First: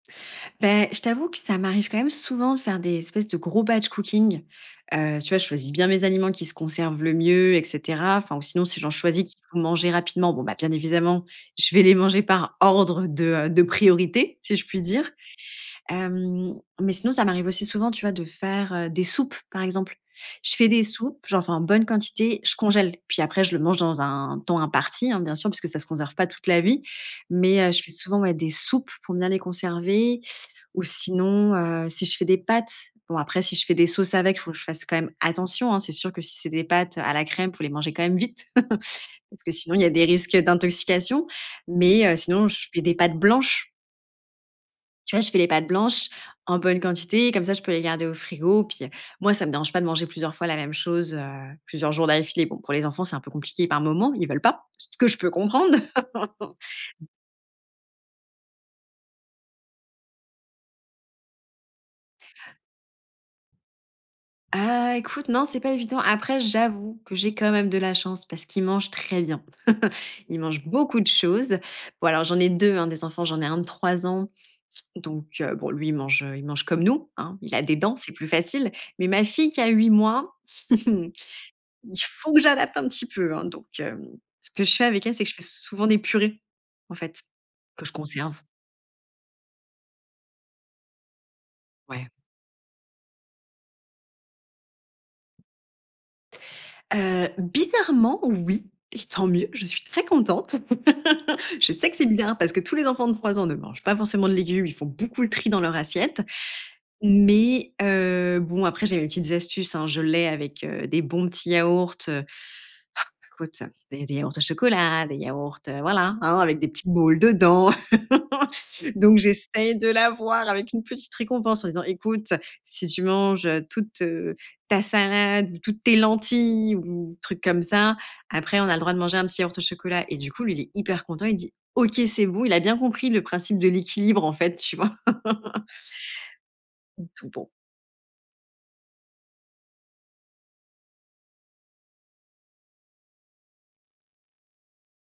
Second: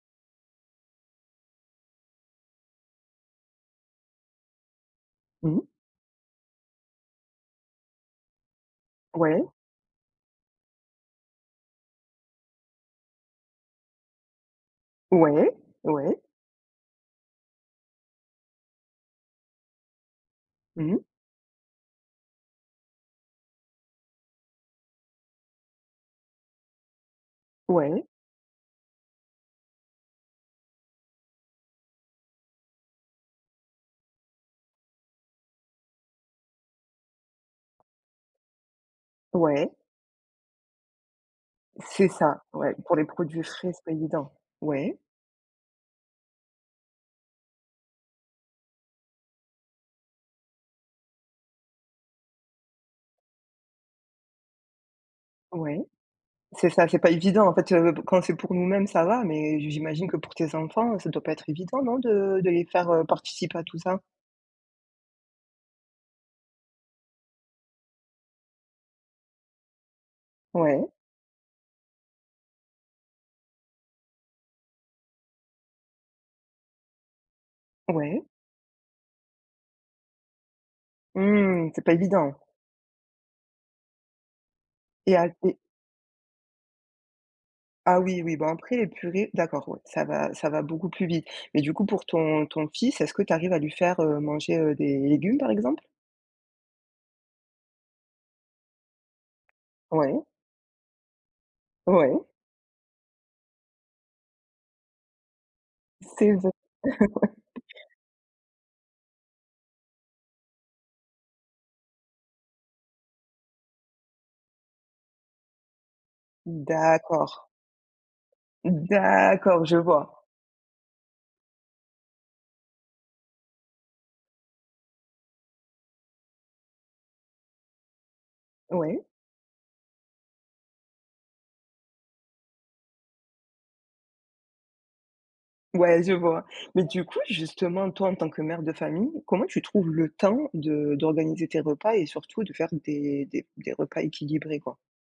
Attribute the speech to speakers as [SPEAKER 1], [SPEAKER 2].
[SPEAKER 1] Beh, je t'avoue que ça m'arrive quand même souvent de faire des espèces de gros batch cooking. Heu, tu vois, je
[SPEAKER 2] Mmh.
[SPEAKER 1] choisis bien mes aliments qui se conservent le mieux et cetera. Enfin, sinon, si j'en choisis, qu'il
[SPEAKER 2] Ouais.
[SPEAKER 1] faut manger rapidement, bon, bah, bien évidemment, je vais les manger par ordre de, heu, de priorité, si je puis dire.
[SPEAKER 2] Ouais, ouais.
[SPEAKER 1] Hem, mais sinon, ça m'arrive aussi souvent de faire, heu, des soupes. Par exemple, je fais des
[SPEAKER 2] Mmh mh.
[SPEAKER 1] soupes, j'en fais en bonne quantité, je congèle, puis après je le mange dans un temps imparti, hein, bien sûr, puisque ça se conserve pas toute la vie. Mais heu, je fais
[SPEAKER 2] Ouais.
[SPEAKER 1] souvent, ouais, des soupes pour bien les conserver. Ou sinon, heu, si je fais des pâtes, bon, après, si je fais des sauces avec, faut que je fasse quand même attention, hein. C'est sûr que si c'est des pâtes à la crème, faut les mangez quand même vite parce que
[SPEAKER 2] Ouais.
[SPEAKER 1] sinon, il y a des risques d'intoxication. Mais
[SPEAKER 2] C'est
[SPEAKER 1] heu,
[SPEAKER 2] ça,
[SPEAKER 1] sinon, je
[SPEAKER 2] ouais,
[SPEAKER 1] fais des
[SPEAKER 2] pour les
[SPEAKER 1] pâtes
[SPEAKER 2] produits
[SPEAKER 1] blanches
[SPEAKER 2] frais, c'est pas évident, ouais.
[SPEAKER 1] tu vois, je fais des pâtes blanches en bonne quantité comme ça, je peux les garder au frigo, puis, heu, moi ça me dérange pas de manger plusieurs fois la même chose, heu, plusieurs jours d'affilée. Bon, pour les enfants, c'est un peu compliqué par moment, ils veulent pas, ce que je peux comprendre.
[SPEAKER 2] Ouais. C'est ça, c'est pas évident, en fait, heu, quand c'est pour nous-mêmes, ça va. Mais j'imagine que pour tes enfants, ça doit pas être évident, non de de les faire, heu, participer à tout ça?
[SPEAKER 1] Heu, écoute, non, c'est pas évident. Après, j'avoue que j'ai quand même de la chance parce qu'ils mangent très bien. Ils mangent
[SPEAKER 2] Ouais.
[SPEAKER 1] beaucoup de choses. Bon, alors j'en ai 2, hein des enfants, j'en ai un de 3 ans. Donc heu, bon lui il mange il mange comme nous, hein, il a des dents, c'est
[SPEAKER 2] Ouais.
[SPEAKER 1] plus facile. Mais ma fille qui a 8 mois.
[SPEAKER 2] Mmh, c'est pas
[SPEAKER 1] Il faut
[SPEAKER 2] évident.
[SPEAKER 1] que j'adapte un petit peu, hein. Donc heu, ce je fais avec elle,
[SPEAKER 2] Et
[SPEAKER 1] c'est
[SPEAKER 2] a
[SPEAKER 1] que je fais
[SPEAKER 2] et
[SPEAKER 1] souvent des purées en fait, que je
[SPEAKER 2] Ah oui, oui
[SPEAKER 1] conserve.
[SPEAKER 2] bon après purée d'accord ça va ça va beaucoup plus vite. Mais du coup pour
[SPEAKER 1] Ouais.
[SPEAKER 2] ton ton fils est-ce que tu arrives à lui faire, heu, manger des légumes par exemple?
[SPEAKER 1] Heu, bizarrement, oui, et tant mieux. Je suis très
[SPEAKER 2] Ouais.
[SPEAKER 1] contente. Je sais que c'est
[SPEAKER 2] Ouais.
[SPEAKER 1] bien parce que tous les enfants de 3 ans ne mangent pas forcément de légumes. Ils font beaucoup le tri dans leur assiette.
[SPEAKER 2] C'est v
[SPEAKER 1] Mais heu, bon, après, j'ai mes petites astuces, hein. Je l'ai avec heu, des bons petits yaourts, heu. Ah, écoute, heu, des yaourts au chocolat, des yaourts, heu, voilà, avec des petites boules
[SPEAKER 2] D'accord.
[SPEAKER 1] dedans. Donc,
[SPEAKER 2] D'accord,
[SPEAKER 1] j'essaye
[SPEAKER 2] je
[SPEAKER 1] de
[SPEAKER 2] vois.
[SPEAKER 1] l'avoir avec une petite récompense en disant: «Écoute, si tu manges, heu, toute, heu, ta salade ou toutes tes lentilles ou truc comme ça, après on a le droit de
[SPEAKER 2] Ouais.
[SPEAKER 1] manger un petit yaourt au chocolat» et du coup lui il est hyper content, il dit: «OK c'est bon» il a bien compris le principe de l'équilibre en fait tu vois
[SPEAKER 2] Ouais, je vois. Mais du
[SPEAKER 1] donc
[SPEAKER 2] coup,
[SPEAKER 1] bon.
[SPEAKER 2] justement, toi en tant que mère de famille, comment tu trouves le temps de d'organiser tes repas et surtout de faire des des des repas équilibrés quoi?